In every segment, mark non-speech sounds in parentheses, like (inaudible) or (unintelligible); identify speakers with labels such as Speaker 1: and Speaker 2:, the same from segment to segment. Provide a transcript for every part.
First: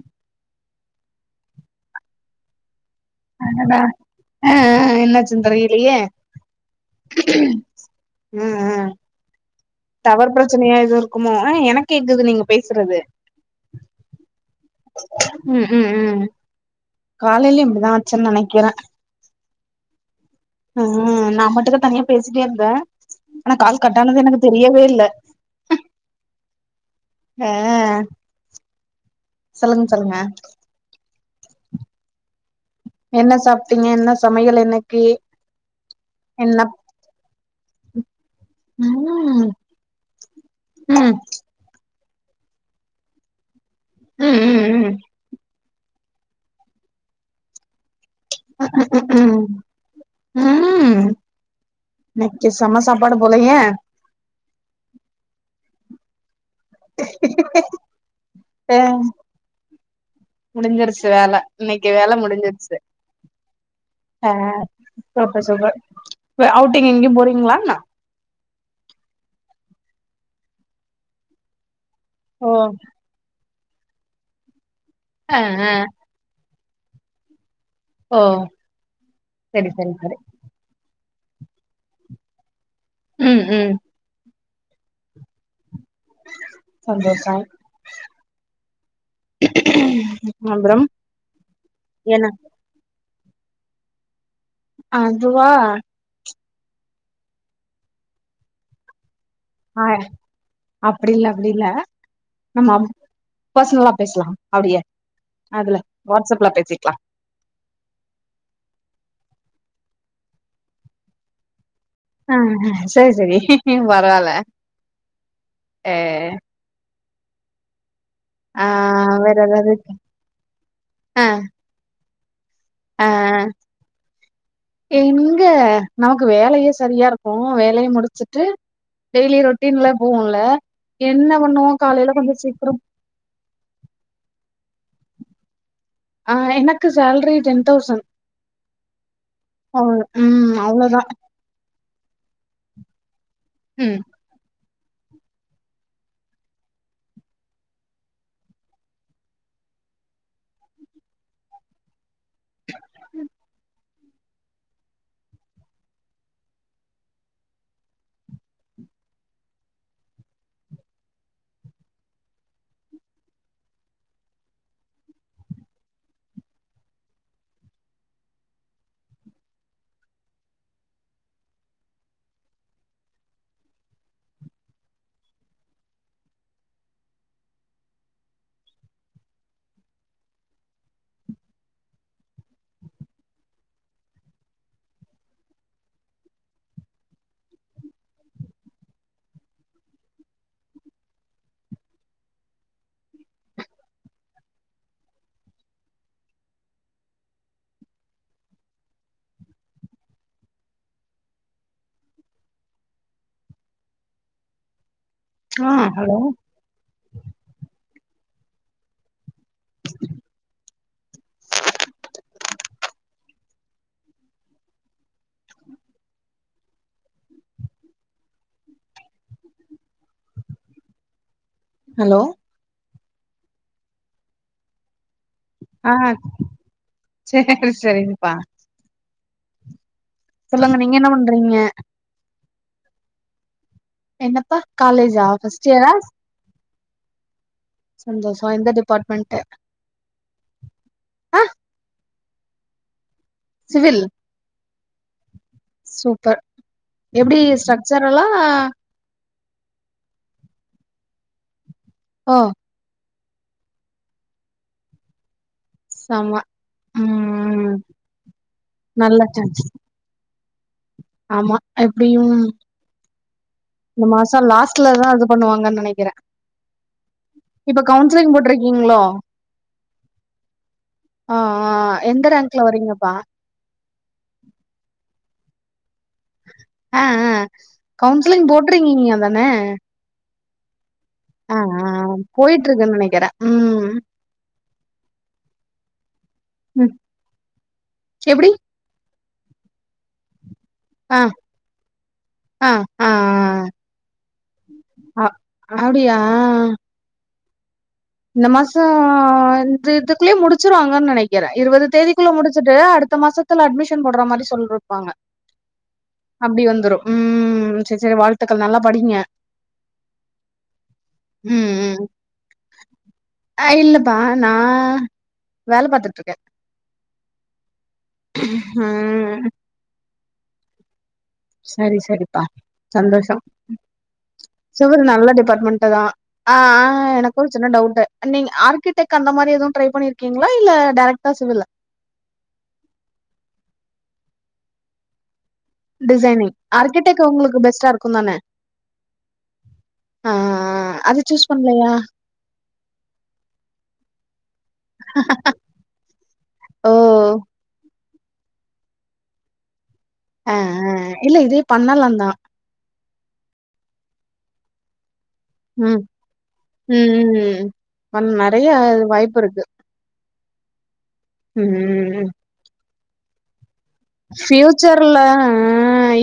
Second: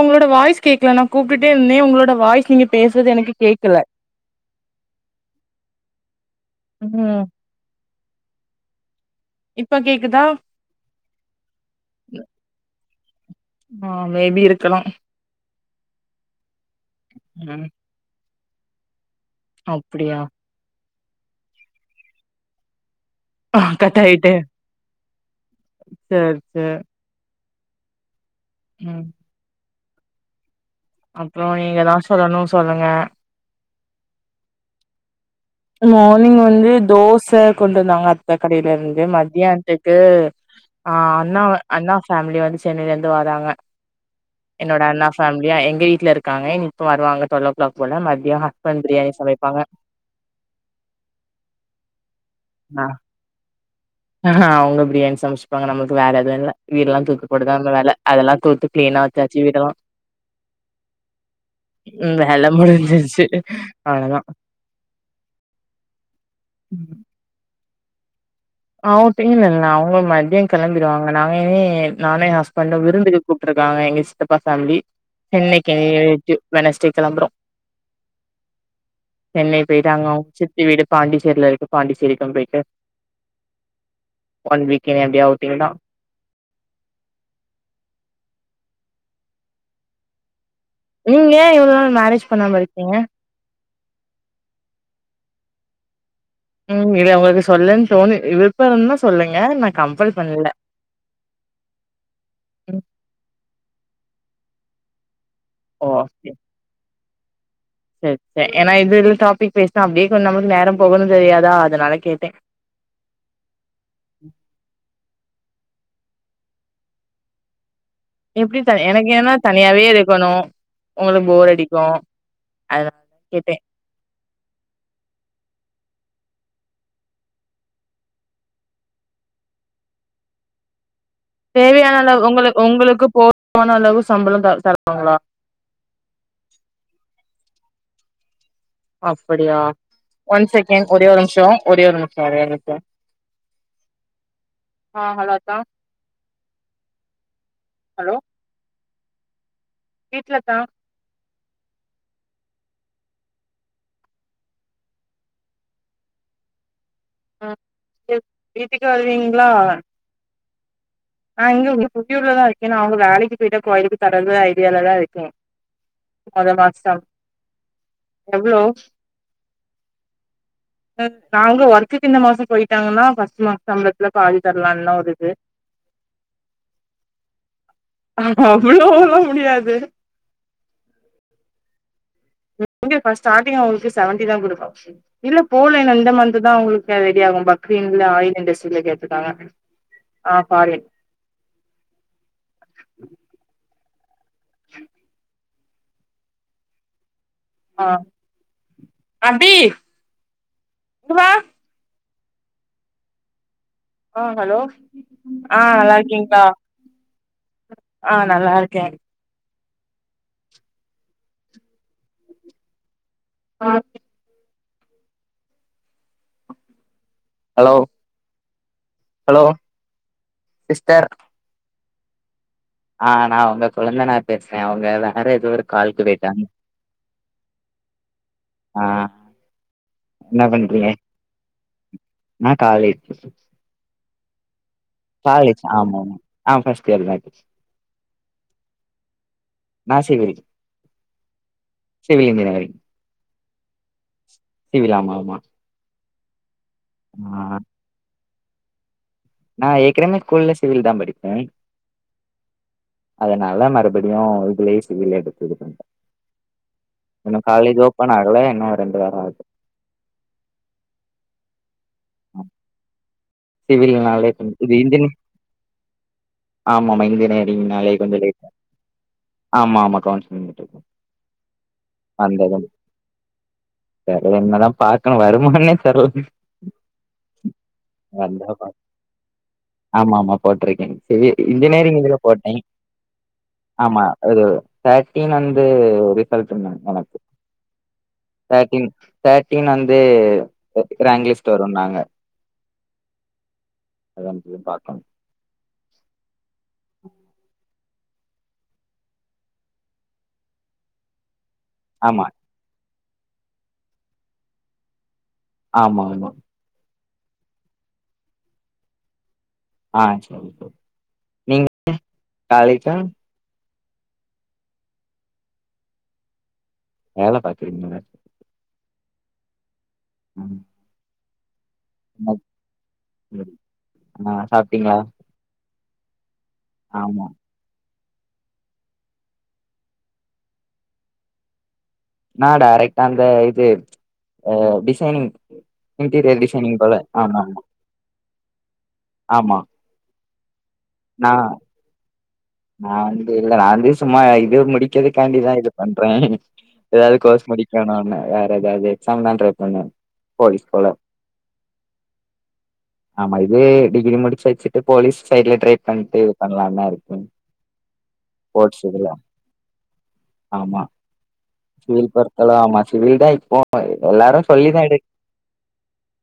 Speaker 1: உங்களோட வாய்ஸ் கேக்ல நா கூப்ட்டுட்டே இருந்தே உங்களோட வாய்ஸ் நீங்க பேசறது எனக்கு கேக்கல
Speaker 2: அடடா ஆ ஆ என்னாச்சின் தெரியலையே
Speaker 1: ம்
Speaker 2: ஆ ஆ
Speaker 1: இப்ப கேக்குதா
Speaker 2: டவர் பிரச்சனையா எதுவு இருக்குமோ ஆ எனக்கேக்குது நீங்க பேசுறது
Speaker 1: ஆ மே பி இருக்கலா
Speaker 2: ம் ம் ம் காலையிலையு
Speaker 1: ம்
Speaker 2: இப்புடிதா ஆச்சின்னு நெனைக்கிறே
Speaker 1: அப்புடியா
Speaker 2: ஆ நா பாட்டுக்கு தனியா பேசிட்டே இருந்தே ஆனா
Speaker 1: ஆ
Speaker 2: கால்
Speaker 1: கட்
Speaker 2: கட்டானது
Speaker 1: ஆயிட்டு
Speaker 2: எனக்கு தெரியவே இல்ல
Speaker 1: சேர் சேர்
Speaker 2: அ
Speaker 1: ம்
Speaker 2: சொல்லுங்க சொல்லுங்க
Speaker 1: அப்புறோ நீங்கதா சொல்லணு சொல்லுங்க
Speaker 2: என்ன சாப்ட்டீங்க என்ன சமையல் இன்னைக்கி
Speaker 1: மார்னிங் வந்து தோச கொண்டுவந்தாங்க அத்த கடையில இருந்து
Speaker 2: ம்
Speaker 1: மத்தியானத்துக்கு ஆ
Speaker 2: ம்
Speaker 1: அண்ணா அண்ணா ஃபேமிலி வந்து சென்னையில இருந்து வராங்க
Speaker 2: ம்
Speaker 1: என்னோட
Speaker 2: ம்
Speaker 1: அண்ணா பேம்லியா எங்க வீட்டுல இருக்கங்க இப்ப வருவங்க டுவல் ஓ கிளாக் போல மத்யோ எ ஹஸ்பண்ட் பிரியாணி
Speaker 2: ம்
Speaker 1: சமைப்பாங்க
Speaker 2: ம் இன்னிக்கி செம சாப்பாடு போலயே
Speaker 1: ஆஹ அவங்க பிரியாணி சமைச்சிப்பாங்க நமளுக்கு வேற எதுவு இல்ல வீடெல்லா தூத்து போடுதா அந்த வேல அதெல்லா தூத்து
Speaker 2: ஆ
Speaker 1: கிளீனா வெச்சாச்சு வீடல்லா
Speaker 2: முடிஞ்சிருச்சு வேல இன்னைக்கு வேல முடிஞ்சிருச்சு
Speaker 1: அவ்ளோதா.
Speaker 2: ஆ சூப்பர் சூப்பர் வ அவுட்டிங் எங்கயு போறீங்ளா என்ன
Speaker 1: ஆவுட்டிங்களா இல்ல அவங்களு மத்யோ கெளம்பிடுவாங்க நானே நானு எங்க
Speaker 2: ஓ
Speaker 1: ஹஸ்பண்ட்டு விருந்துக்கு கூப்ட்ருக்காங்க எங்க சித்தப்பா பேமிலி
Speaker 2: ஆ ஆ
Speaker 1: சென்னைக்கு (unintelligible) வென்னஸ்டே கெளம்பறோ
Speaker 2: ஓ
Speaker 1: சென்னை
Speaker 2: சரி
Speaker 1: போயிட்டு
Speaker 2: சரி
Speaker 1: அங்க
Speaker 2: சரி
Speaker 1: அவுங்க சித் தி வீடு பாண்டிசேரியில இருக்கு பாண்டி சேரிக்கு போயிட்டு
Speaker 2: ம் ம்
Speaker 1: ஒன் வீக்கு எப்டியா ஆவுட்டிங்குதா
Speaker 2: சந்தோஷம் அப்பறம்
Speaker 1: நீங்கயே இவ்ளோ நாள் மேரேஜ் பண்ணாம இருக்கீங்க
Speaker 2: அதுவா
Speaker 1: ம் இது உங்களுக்கு சொல்லன் தோனு விருப்போ இருந்தா சொல்லுங்க நா கம்பல் பண்ணல
Speaker 2: அப்டி இல்ல அப்டி இல்ல நம்ம
Speaker 1: ம்
Speaker 2: பர்சனலா பேசலா அப்டிகா அதுல வாட்ஸ்அப்ல பேசிக்லா
Speaker 1: சேரி சேரி ஏன்னா இதுல் டாபிக் பேசனா அப்டியே கொஞ் நமக் நேர போகணூ தெரியாதா அதுனாலக்
Speaker 2: ஆ ஹாங் சேரி சேரி பரவால்ல ஆ
Speaker 1: எப்டி
Speaker 2: ஆ
Speaker 1: த எனக்கு என்னன்னா
Speaker 2: வேற ஏதாவது
Speaker 1: தனியாவே இருக்கணூ
Speaker 2: ஆ
Speaker 1: உங்களுக்கு போர் அடிக்கூ அத்
Speaker 2: ஆ
Speaker 1: கேட்டே
Speaker 2: எங்க நமக்கு வேலையே சரியா இருக்கூ வேலயே முடிச்சுட்டு டெய்லி ரொட்டீன்ல போவ்வுன்ல என்னப
Speaker 1: தேவையான அளவு உங்களுக்கு உங்களுக்கு போர்ட் போன அந்த அளவு சம்பளம் தர் தர்வாங்லா
Speaker 2: ஆ எனக்கு சேலரி டென் தௌசண்ட்
Speaker 1: அப்டியா
Speaker 2: அவ்
Speaker 1: ஒன்
Speaker 2: ம்
Speaker 1: செகண்ட் ஒரே
Speaker 2: அவ்ளோதான்
Speaker 1: ஒரு நிமிஷோ ஒரே ஒரு நிமிஷோ ஒரே நிமிஷோ
Speaker 2: ம்
Speaker 1: ஆ ஹலோ அக்கா ஹலோ கேக்லக்கா
Speaker 2: ம்
Speaker 1: அ தீப் தீபிக்கா இல்லிங்ளா ஆ இங்க உங் குத்தியூர்லதா இருக்கே என்ன அவங்க வேலைக்கு போயிட்டா கோயிலுக்கு தர்ந்து ஐடியால தா இருக்காங்க அதூ லாஸ்ட்டா எவ்ளோ நாங்க ஒர்க்குக்கு இந்த மாசொ போயிட்டாங்கன்னா ஃபஸ்ட் மாச சம்பளத்துல வாங்கி தரலாம்னுலா ஒரு இது அவ்ளோலா முடியாது எப்டியூ ஃபர்ஸ்ட் ஸ்டார்டிங்ல அவங்களுக்கு செவன்டி தா கொடுப்பாங் இல்ல போலங் இந்த மந்து தா அவுங்களுக்கு ரெடி ஆகு பக்ரீன்ல ஆயில் இண்டஸ்ட்ரியில கேட்டுறுக்காங்க ஆ மாரி ஆ அபி இங்க வா ஆ ஹலோ ஆ நல்லா இருக்கீங்களா ஆ நல்லா இருக்கே ஆ ஹலோ ஹலோ சிஸ்டர்
Speaker 2: ஹலோ
Speaker 1: ஆ நா உங்க குழந்துனாரு பேசுறே அவங்கதா வேற எதே ஒரு
Speaker 2: ஆ
Speaker 1: காலுக்கு போய்ட்டாங்க
Speaker 2: சேரி சேரிங்கப்பா
Speaker 1: ஆ என்ன
Speaker 2: சொல்லுங்க
Speaker 1: பண்றிக
Speaker 2: நீங்க என்ன பண்றீங்க
Speaker 1: நா காலஜ்
Speaker 2: என்னப்பா காலேஜா
Speaker 1: காலேஜ்
Speaker 2: ஃபர்ஸ்ட் இயரா
Speaker 1: ஆமாமா ஆ பஸ்ட் இயர் தாங் சிஸ்
Speaker 2: சந்தோஷோ எந்த டிபார்ட்மெண்ட்
Speaker 1: நா சிவில்
Speaker 2: ஆ
Speaker 1: சிவில் இன்ஜினியரி
Speaker 2: சிவில்
Speaker 1: சிவில் ஆமாம்மா
Speaker 2: சூப்பர் எப்படி ஸ்ட்ரக்சர்ல்லா
Speaker 1: நா ஏக்குனவே கூல்ல சிவில் தா படிப்பேங்
Speaker 2: ஓ
Speaker 1: அதனால மறுபடியும் இதுலயே சிவில்லே எடுத்துட்டுவன்டே
Speaker 2: செம
Speaker 1: இன்னூ
Speaker 2: ம்
Speaker 1: காலேஜ் ஓப்பன் ஆகல இன்னூ ரெண்டு வாரோ
Speaker 2: நல்ல
Speaker 1: ஆகூ
Speaker 2: சான்ஸ் ஆமா எப்டியூ
Speaker 1: சிவில்னாலே இது இந்தெனிங்
Speaker 2: இது பண்ணுவாங்கன்னு நெனைக்கிறேன்
Speaker 1: ஆமா ஆமா இங்க இனு ரெண்டு
Speaker 2: இப்ப
Speaker 1: நாளைக்கு கொஞ்ச
Speaker 2: கவுன்சிலிங்
Speaker 1: லைட்டா
Speaker 2: போட்டிருக்கீங்களோ
Speaker 1: ஆமா ஆமா கவுன்சிலிங் வந்துட்டு
Speaker 2: ஆ ஆ எந்த ரேங்க்ல வரீங்கப்பா
Speaker 1: பெறவு இன்மேதா பாக்கணு வருமான்னே தெர்ல
Speaker 2: அ அ கவுன்சிலிங்
Speaker 1: வந்தா பாக்
Speaker 2: போட்டறீங்கீங்க தான
Speaker 1: ஆமா ஆமா போட்ருக்கே சிவி
Speaker 2: ஆ ஆ
Speaker 1: இன்ஜினியரிங் இதுல போட்டே
Speaker 2: போயிட்டு இருக்குன்னு நெனைக்கிறே ம்
Speaker 1: ஆமா அது தேர்ட்டீன் வந்து ஒரு (unintelligible)
Speaker 2: ம்
Speaker 1: எனக்கு
Speaker 2: எப்டி
Speaker 1: தேர்ட்டீன் தேர்ட்டீன் வந்து அ
Speaker 2: ஆ
Speaker 1: ரேங்க் லிஸ்ட் வருனாங்க
Speaker 2: ஆ ஆஆ
Speaker 1: அதான்
Speaker 2: அ அப்டியா
Speaker 1: உஹ (inaudible)
Speaker 2: இந்த மாசோ இந்த இதுக்குள்ளே முடிச்சிருவாங்கன் நெனைக்கிறே இருவது
Speaker 1: ஆமா
Speaker 2: தேதிக்குள்ள முடிச் சுட்டு அடுத்த மாசத்துல அட்மிஷன் போட்ற மாதிரி சொல்ருப்பாங்க
Speaker 1: ஆமா ஆமா
Speaker 2: அப்டி வந்துரு ம் சரி சரி வாழ்த்துக்கள் நல்லா படிங்க
Speaker 1: அ நீங்க காலேஜா
Speaker 2: அ இல்லப்பா நா வேல பாத்துட்டு இருக்கே
Speaker 1: வேல பாக்குறீங்களா
Speaker 2: ம்
Speaker 1: ம்
Speaker 2: சரி சரிப்பா சந்தோஷோ
Speaker 1: ஆ சாப்ட்டீங்களா
Speaker 2: சுவரு நல்ல டிபார்ட்மெண்ட் தா அ அ
Speaker 1: ஆமா
Speaker 2: எனக்கு ஒரு சின்ன டவுட்டு நீங்க ஆர்கிடெக் அந்த மாரி எது ட்ரை பண்ணிருக்கீங்ளா இல்ல டேரக்டா சிவிலா
Speaker 1: நா டேரெக்டா அந்த இது அ டிசைனிங் இன்டீரியர் டிசைனிங்பால ஆமா ஆமா
Speaker 2: பெஸ்டா இருக்குந்தான
Speaker 1: ஆமா
Speaker 2: ஆ அது
Speaker 1: நா
Speaker 2: சூஸ் பண்லயா
Speaker 1: நா வந்து இல்ல நா வந்து சும்மா இது முடிக்கது காண்டிதா இது பண்றே
Speaker 2: ஓ
Speaker 1: ஏதாவ்து கோர்ஸ் முடிக்கணுனு வேற ஏதாது எக்ஸாம் தா ட்ரை பண்ணுவே
Speaker 2: அ அ இல்ல இதுவே பண்ணாலாந்தா
Speaker 1: ஆமா இதே டிகிரி முடிச்சு வச்சிட்டு போலீஸ் சைட்ல ட்ரை
Speaker 2: ம்
Speaker 1: பண்டு பண்ணலாந்தா
Speaker 2: ம்
Speaker 1: இருக்கே
Speaker 2: ம் ம் பண் நெறைய
Speaker 1: போட்ஸ் இதுல
Speaker 2: வாய்ப்பு இருக்கு
Speaker 1: ஆமா சிவில்
Speaker 2: ம்
Speaker 1: பொறுத்தளவு ஆமா சிவில்தா இப்போ ப எல்லாரு சொல்லிதா எடுக்
Speaker 2: ஃபியூச்சர்ல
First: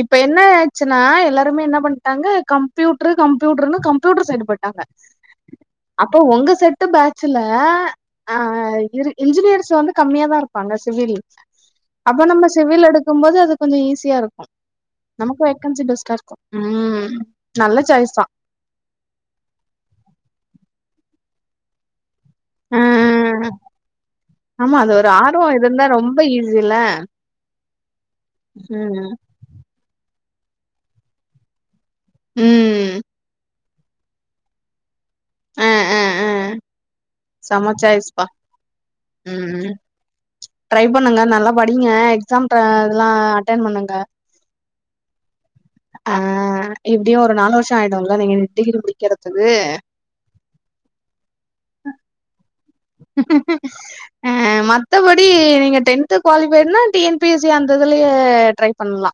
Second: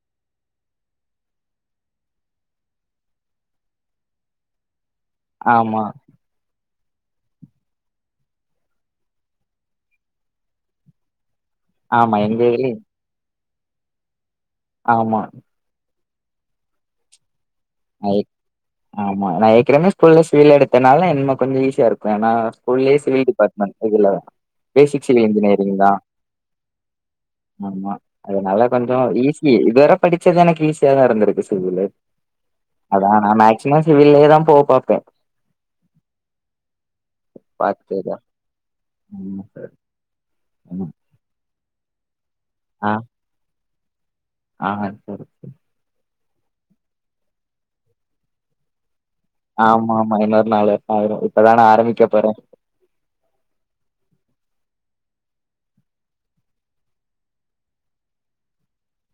Speaker 2: இப்ப என்ன ஆயாச்சுன்னா எல்லாருமே என்ன பண்ட்டாங்க கம்ப்யூட்ரு கம்ப்யூட்ருனு கம்ப்யூட்டர் சைடு போயிட்டாங்க
Speaker 1: ஆமா
Speaker 2: டு உங்க செட்டு பேட்சுல ஆ இரு இன்ஜினியர்ஸ் வந்து கம்மியா தா இருப்பாங்க சிவில்
Speaker 1: ஆமா
Speaker 2: அப்ப
Speaker 1: எங்க
Speaker 2: நம்ம
Speaker 1: இதுலயு
Speaker 2: சிவில் எடுக்கும் போது அது கொஞ்சோ ஈஸியா இருக்கு
Speaker 1: ஆமா
Speaker 2: நமக்கு வேக்கன்சி பெஸ்ட்டா இருக்கு ம் நல்ல
Speaker 1: நான்
Speaker 2: சாய்ஸ் தா
Speaker 1: ஏ- ஆமா நா ஏக்கனவே ஸ்கூல்ல சிவில் எடுத்தனால இன்ம கொஞ்சோ ஈஸியா இருக்கு ஏனா
Speaker 2: ஆ
Speaker 1: ஸ்கூல்லயே சிவில் டிபார்ட்மென்ட் இதுல
Speaker 2: ஆமா அது ஒரு
Speaker 1: பேசிக்ஸ்லி
Speaker 2: ஆர்வோ
Speaker 1: இன்ஜினியரிங்
Speaker 2: இருந்தா
Speaker 1: தா
Speaker 2: ரொம்ப ஈஸில
Speaker 1: ஆமா அதுனால கொஞ்சோ
Speaker 2: ம்
Speaker 1: ஈஸி இது வேற படிச்சது எனக்கு ஈஸியா தா இருந்திருக்கு சிவிலு
Speaker 2: ம்
Speaker 1: அதா நா மேக்சிமம் சிவில்லயே தா போ பாப்பே
Speaker 2: அ அ அ
Speaker 1: பாத்தது
Speaker 2: சமச்சாச்சிப்பா ம் ட்ரை பண்ணுங்க நல்லா படிங்க எக்ஸாம் ட
Speaker 1: ஆ
Speaker 2: இதெலா அட்டன் பண்ணுங்க
Speaker 1: ஆ சரி
Speaker 2: ஆ எப்டியு ஒரு நாலு வருஷ ஆயிடுல்ல நீங்க டிகிரி முடி க்கறதுக்கு
Speaker 1: ஆமாமா இன்னொரு நாலு வருஷோ ஆயிரு இப்பதான ஆரம்பிக்க போறே
Speaker 2: ஆ மத்த படி நீங்க டென்த்து குவாலிஃபைட்னா T N P S C அந்த இதுலேயே ட்ரை பண்லா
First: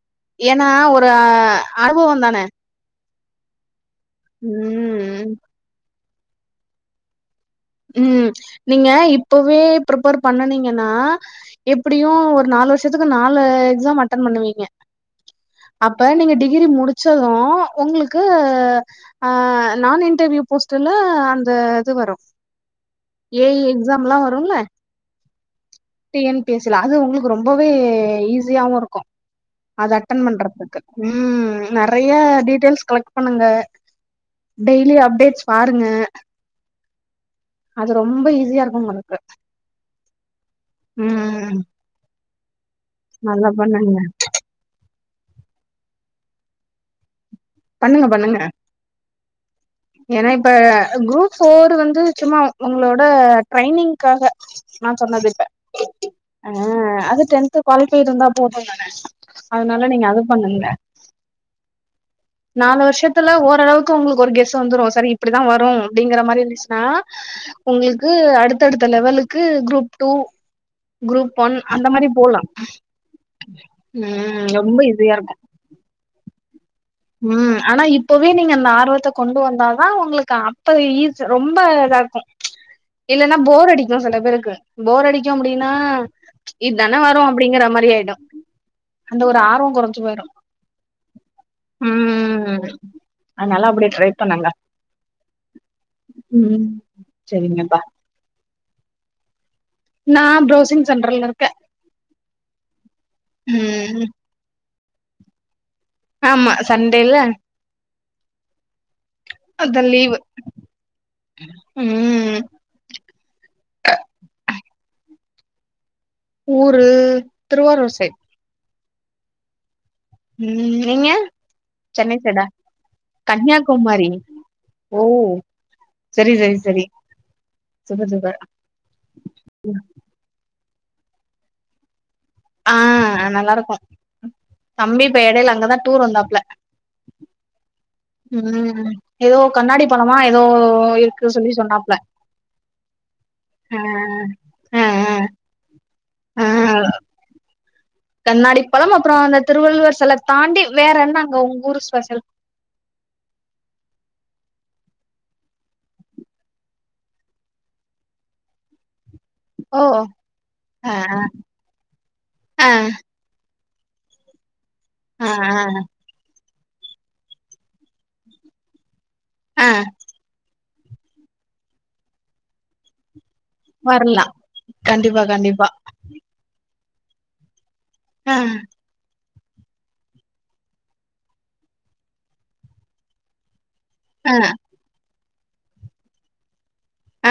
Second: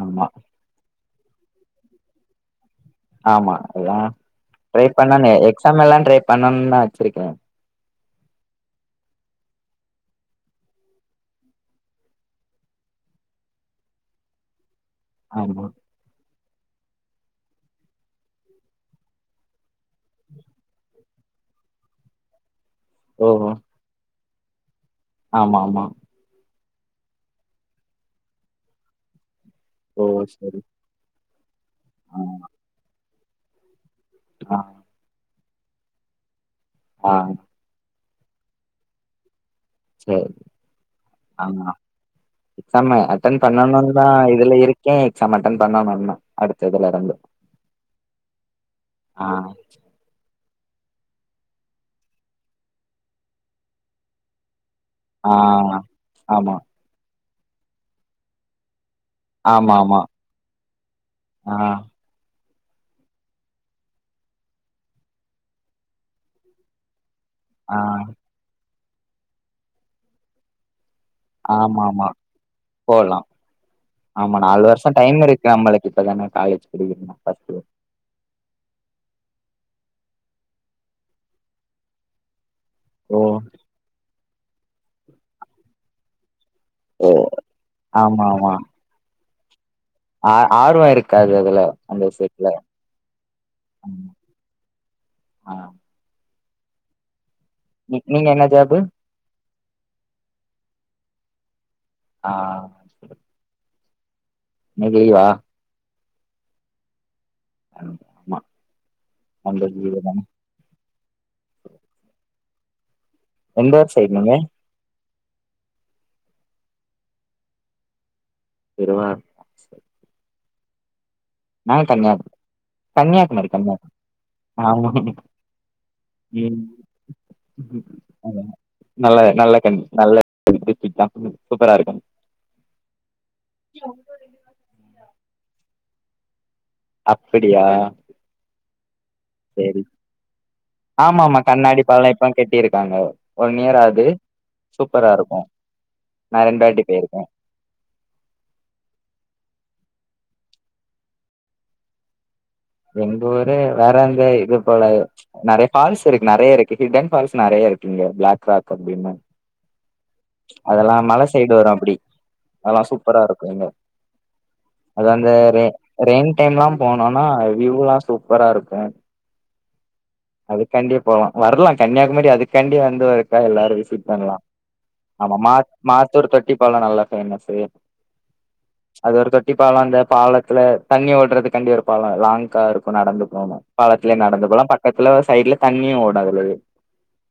Speaker 1: ஆமா
Speaker 2: ஏன்னா ஒரு அ அனுபவ தானே
Speaker 1: ஆமா அதா
Speaker 2: ம்
Speaker 1: ட்ரை பண்ணனு எக்ஸாம் எல்லா ட்ரை பண்ணுன் தா வச்சிருக்கே
Speaker 2: ம் நீங்க இப்பவே பிரிபேர் பண்ணணீங்கன்னா எப்டியு ஒரு நாலு வருஷத்துக்கு நாலு எக்ஸாம் அட்டன் பண்ணுவீங்க
Speaker 1: ஆமா
Speaker 2: அப்ப நீங்க டிகிரி முடிச்சது உங்ளுக்கு அ நான் இன்டர்வியூ போஸ்ட்ல்ல அந்த இது வரு ஏ இ எக்ஸாம்ல்லா வருல்ல
Speaker 1: ஆமாமா
Speaker 2: T N P S C ல அது உங்ளுக்கு ரொம்பவே ஈஸியாவுருக்கு அது
Speaker 1: ஓ
Speaker 2: அட்டன்
Speaker 1: சரி
Speaker 2: பண்றதுக்கு ம் நெறைய
Speaker 1: ஆ
Speaker 2: டீட்டெய்ல்ஸ் கலெக்ட் பண்ணுங்க
Speaker 1: ஆ
Speaker 2: டெய்லி அப்டேட்ஸ் பாருங்க
Speaker 1: ஆ
Speaker 2: அது ரொம்ப ஈஸியா இருக்கு உங்களுக்கு
Speaker 1: சேரி
Speaker 2: ம்
Speaker 1: ஆமா எக்ஸாம் அட்டென்
Speaker 2: நல்லா
Speaker 1: பண்ணனுன்
Speaker 2: பண்ணுங்க
Speaker 1: தா இதுல இரு க்கே எக்ஸாம் அட்டன் பண்ணனுன் அடுத்ததுல இருந்து
Speaker 2: பண்ணுங்க பண்ணுங்க
Speaker 1: ஆ
Speaker 2: ஏன்னா இப்ப குரூப் ஃபோர் வந்து சும்மா உங்களோட ட்ரைனிங்க்காக நா சொன்னது
Speaker 1: ஆ
Speaker 2: இப்ப ஆ
Speaker 1: ஆமா
Speaker 2: அது டென்த் குவாலிஃபைடு இருந்தா போது தான
Speaker 1: ஆமாமா ஆ
Speaker 2: நாலு வருஷத்துல ஓரளவுக்கு உங்களுக்கு ஒரு கெஸ் வந்துரு சரி இப்படிதா வரு அப்டிங்கிற மாரி இருந்துச்னா
Speaker 1: ஆ
Speaker 2: உங்களுக்கு அடுத்தடுத்த லெவலுக்கு குரூப் டூ குரூப் ஒன்
Speaker 1: ஆமா
Speaker 2: அந்த
Speaker 1: ஆமா
Speaker 2: மாரி போலா
Speaker 1: போலா
Speaker 2: ம் ரொம்ப ஈஸியா இருக்கு
Speaker 1: இப்ப தான காலேஜ் படிக்கணும்னா ஃபர்ஸ்ட்
Speaker 2: ம்
Speaker 1: இயர்
Speaker 2: ஆனா இ ப்பவே நீங்க அந்த ஆர்வத்த கொண்டு வந்தாதா உங்களுக்கு அப்ப ஈஸ் ரொம்ப இதா இருக்கு இல்லன்னா
Speaker 1: ஓ
Speaker 2: போர் அடிக்கு சில பேருக்கு போர் அடிக்கு அப்டின்னா இதான வரு அப்டிங்கற மாரி ஆயிடு
Speaker 1: ஆமா
Speaker 2: அந்த ஒரு ஆர்வ கொறஞ்சு போய்
Speaker 1: அ ஆர்வ இருக்காது அதுல அந்த விஷயத்துல
Speaker 2: ம் அதுனாலஅப்படியே ட்ரை பண்ணுங்க
Speaker 1: ஆ
Speaker 2: ம் செரிங்கப்பா
Speaker 1: நீங்க என்ன ஜாப்பு
Speaker 2: நா ப்ரோசிங் சென்டர்லர்க்க
Speaker 1: ஆ
Speaker 2: ம்
Speaker 1: என்ன கேக்குதா
Speaker 2: ஆமா சண்டேல்ல
Speaker 1: ஆமா உங்களுக்கு
Speaker 2: அதா லீவு
Speaker 1: தான
Speaker 2: உம்
Speaker 1: எந்தூர் சைபமே
Speaker 2: ஊரு திருவாரூர் சைட்
Speaker 1: திருவா
Speaker 2: ம் நீங்க
Speaker 1: நா
Speaker 2: சென்னை
Speaker 1: கன்னியாகு
Speaker 2: சைடா
Speaker 1: கன்னியாகுமரி கன்னியாகுமரி
Speaker 2: கன்யாகுமாரி ஓ
Speaker 1: கன்னியாகுமரி. ஆமா
Speaker 2: சரி சரி
Speaker 1: ம்
Speaker 2: சரி சுப்பர் சுப்பர்
Speaker 1: அதான். நல்ல நல்ல கண் நல்ல (unintelligible) சூப்பராருக்கு
Speaker 2: ஆ நல்லாருக்கு தம்பி இப்ப எடையில அங்கதா டூர் வந்தாப்ல
Speaker 1: அப்படியா
Speaker 2: உம் ஏதோ
Speaker 1: சேரி
Speaker 2: கண்ணாடி பலமா ஏதோ
Speaker 1: ஆமா
Speaker 2: இருக்கு
Speaker 1: ஆமா
Speaker 2: சொல்லி
Speaker 1: கண்ணாடி
Speaker 2: சொன்னாப்ல
Speaker 1: பாலம் இப்ப கெட்டிருக்காங்க ஒன்
Speaker 2: ஆ
Speaker 1: இயர் ஆகுது
Speaker 2: ஆ
Speaker 1: சூப்பர ருக்கு நா
Speaker 2: ஆ ஆ
Speaker 1: ரெண்டு வாட்டி போயிருக்கே
Speaker 2: கண்ணாடி பழம் அப்றொ அந்த திருவள்ளுவர் செல தாண்டி வேற என்னாங்க உங்கூர் ஸ்பெஷல்
Speaker 1: எங்க ஊரு வேறந்தா இது போல நெறைய ஃபால்ஸ் இருக்கு நெறைய இருக்கு ஹிட் அண்ட் ஃபால்ஸ் நெறையருக்கிங்க பிளாக் ராக் அப்டின்னு
Speaker 2: ஓ
Speaker 1: அதெல்லா
Speaker 2: ஆ
Speaker 1: மல சைட் வரு அப்டி
Speaker 2: ஆ
Speaker 1: அதெல்லா சூப்பரா இருக்கு இங்க அது
Speaker 2: ஆ ஆ
Speaker 1: அந்த ரெ ரெயின் டைம்லா போனொனா வியூலா சூப்பரா இருக்கு
Speaker 2: ஆ
Speaker 1: அதுக்காண்டியே போலா வர்லா கன்னியாகுமரி அதுக்காண்டியே வந்து க்க எல்லாரு விசிட்
Speaker 2: வரலா
Speaker 1: பண்ணலா
Speaker 2: கண்டிப்பா
Speaker 1: ஆமா மா
Speaker 2: கண்டிப்பா
Speaker 1: மாத்தூர் தொட்டி பால நல்லா ஃபேமஸ்ஸு
Speaker 2: ஆ
Speaker 1: அது ஒரு தொட்டி பாலோ அந்த பாலத்துல தண்ணி ஓடுறதுக்காண்டி ஒரு பாலோ லாங்குகார் இருக்கு நடந்து போகணு பாலத்துல
Speaker 2: ஆ
Speaker 1: நடந்து போலா பக்கத்துல சைடுல தண்ணியும் ஓடு அதுலயே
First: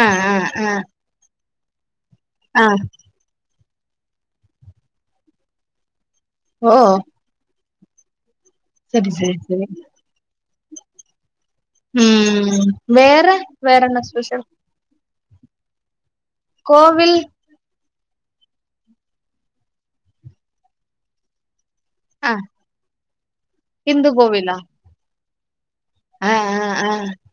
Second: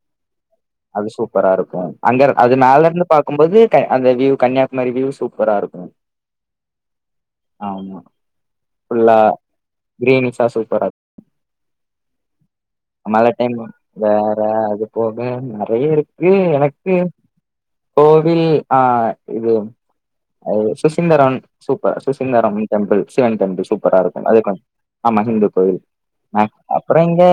Speaker 2: ஆ ஆ ஆ
Speaker 1: அது சூப் சூப்பரா இருக்கு அங்க அது
Speaker 2: ஆ
Speaker 1: மேல ர்ந்து பாக்கும்போது அந்த வியூ கன்னியாகுமரி வியூ சூப்பரார்க்கு
Speaker 2: ஓ
Speaker 1: ஆமா
Speaker 2: சரி
Speaker 1: புல்லா
Speaker 2: சரி சரி
Speaker 1: கிரீன்சா சூப்பரா
Speaker 2: உம் வேற வேறென்ன ஸ்பெஷல்
Speaker 1: ஓகே நெறைய ர்க்கு எனக்கு
Speaker 2: கோவில்
Speaker 1: கோவில் ஆ இது சுசிந்தரன் சூப்பர்
Speaker 2: ஆ
Speaker 1: சுசீந்தரம் டெம்பிள் சிவன் டெம்பிள் சூப்பரா
Speaker 2: இந்து
Speaker 1: இருக்கும் அது
Speaker 2: கோவிலா
Speaker 1: ஆமா இந்து கோயில்
Speaker 2: ஆ
Speaker 1: அ
Speaker 2: ஆ ஆ
Speaker 1: அப்பற இந்த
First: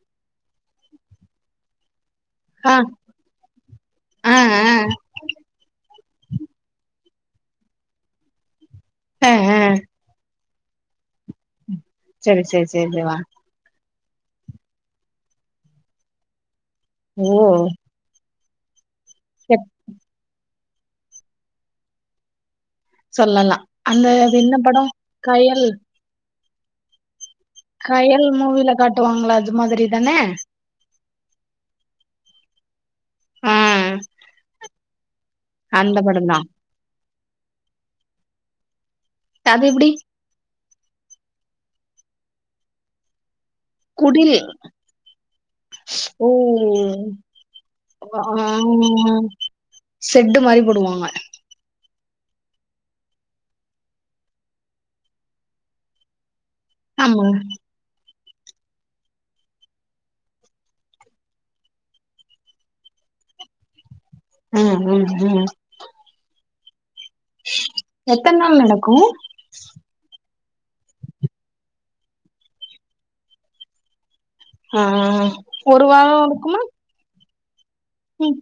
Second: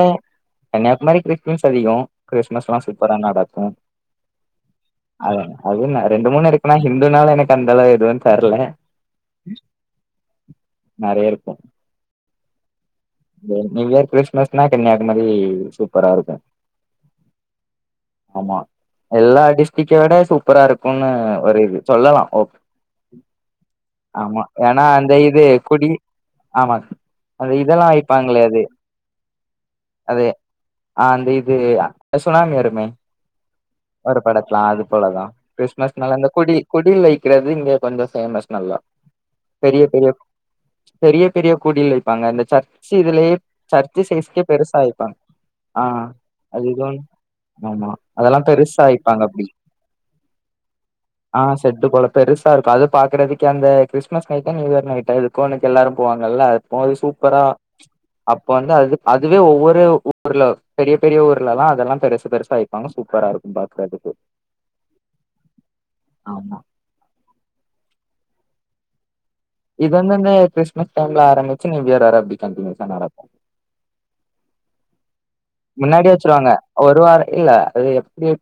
Speaker 1: என்ன கன்னியாகுமாரி கிறிஸ்மஸ் அதிகொ கிறிஸ்மஸ்
Speaker 2: ஆ
Speaker 1: எல்லா சூப்பரா நடக்கு
Speaker 2: ஆ ஆ
Speaker 1: அது அதுவு ன்னா ரெண்டு மூணு இருக்குன்னா ஹிந்துனாலு எனக்கு அந்த அளவு எதுவு தெர்ல
Speaker 2: ஆ ஆ
Speaker 1: நெறையர்க்கு
Speaker 2: சரி சரி சரி தேவா
Speaker 1: நியூ இயர் கிறிஸ்மஸ்னா கன்னியாகுமரி சூப்பரா இருக்கு
Speaker 2: ஓ
Speaker 1: ஆமா எல்லா
Speaker 2: எப்
Speaker 1: டிஸ்டிக்க விட சூப்பரார்க்குன்னு ஒரு இது சொல்லலா ஓக்
Speaker 2: சொல்லலா அந்த அது
Speaker 1: ஆமா
Speaker 2: என்ன படோ
Speaker 1: ஏன்னா அந்த இது
Speaker 2: கயல்
Speaker 1: குடி ஆமா அந்த இதெல்லா
Speaker 2: கயல்
Speaker 1: வைப்பாங்களே அது
Speaker 2: மூவில காட்டுவாங்களா அது மாரி தான
Speaker 1: அது ஆ அந்த இது சுனாமி வருமே
Speaker 2: ஆ
Speaker 1: ஒரு படத்துல அது போலதா பிஸ்மஸ் மேல அந்த குடி குடில் வைக்கிறது இங்க கொஞ்சோ ஃபேமஸ் நல்லா
Speaker 2: அது
Speaker 1: பெரிய
Speaker 2: எப்டி
Speaker 1: பெரிய பெரிய பெரிய குடில் வைப்பாங்க இந்த சர்ச்சு இதுலயே சர்ச்சு
Speaker 2: குடில்
Speaker 1: சையிஸ்க்கே பெருசா வைப்பாங்க ஆ
Speaker 2: ஓ
Speaker 1: அது இதுன் ஆமா அதெல்லா
Speaker 2: ஆ
Speaker 1: பெருசா வைப்பாங்க அப்படி
Speaker 2: செட்டு மாரி போடுவாங்க
Speaker 1: ஆ செட்டு போல பெருசா இருக்கு அது பாக்குறதுக்கு அந்த கிறிஸ்மஸ் நைட்டா நியூ இயர் நைட்டா எதுக்கோ ஒன்னுக்கு எல்லாரும் போவாங்கல்ல பாதி
Speaker 2: ஆமா
Speaker 1: சூப்பரா அப்ப வந்து அது அதுவே ஒவ்வொரு ஊர்ல பெரிய பெரிய ஊர்லலா அதெல்லா பெருசா பெருசா வை வைப்பாங்க சூப்பரா இருக்கும் பாக்குறதுக்கு
Speaker 2: ம் ம் ம்
Speaker 1: ஆமா
Speaker 2: எத்தன நாள் நடக்கும்
Speaker 1: இது வந்து இந்த கிறிஸ்மஸ் டைம்ல ஆரம்பிச்சு நியூ இயர் வர அப்படி கண்டினியூஸா நடக்கு
Speaker 2: ஆ ஒரு
Speaker 1: முன்னாடியே
Speaker 2: வாரோ
Speaker 1: வச்சிருவாங்க ஒரு வாரம் இல்ல அது
Speaker 2: ம்
Speaker 1: வைப்பாங்க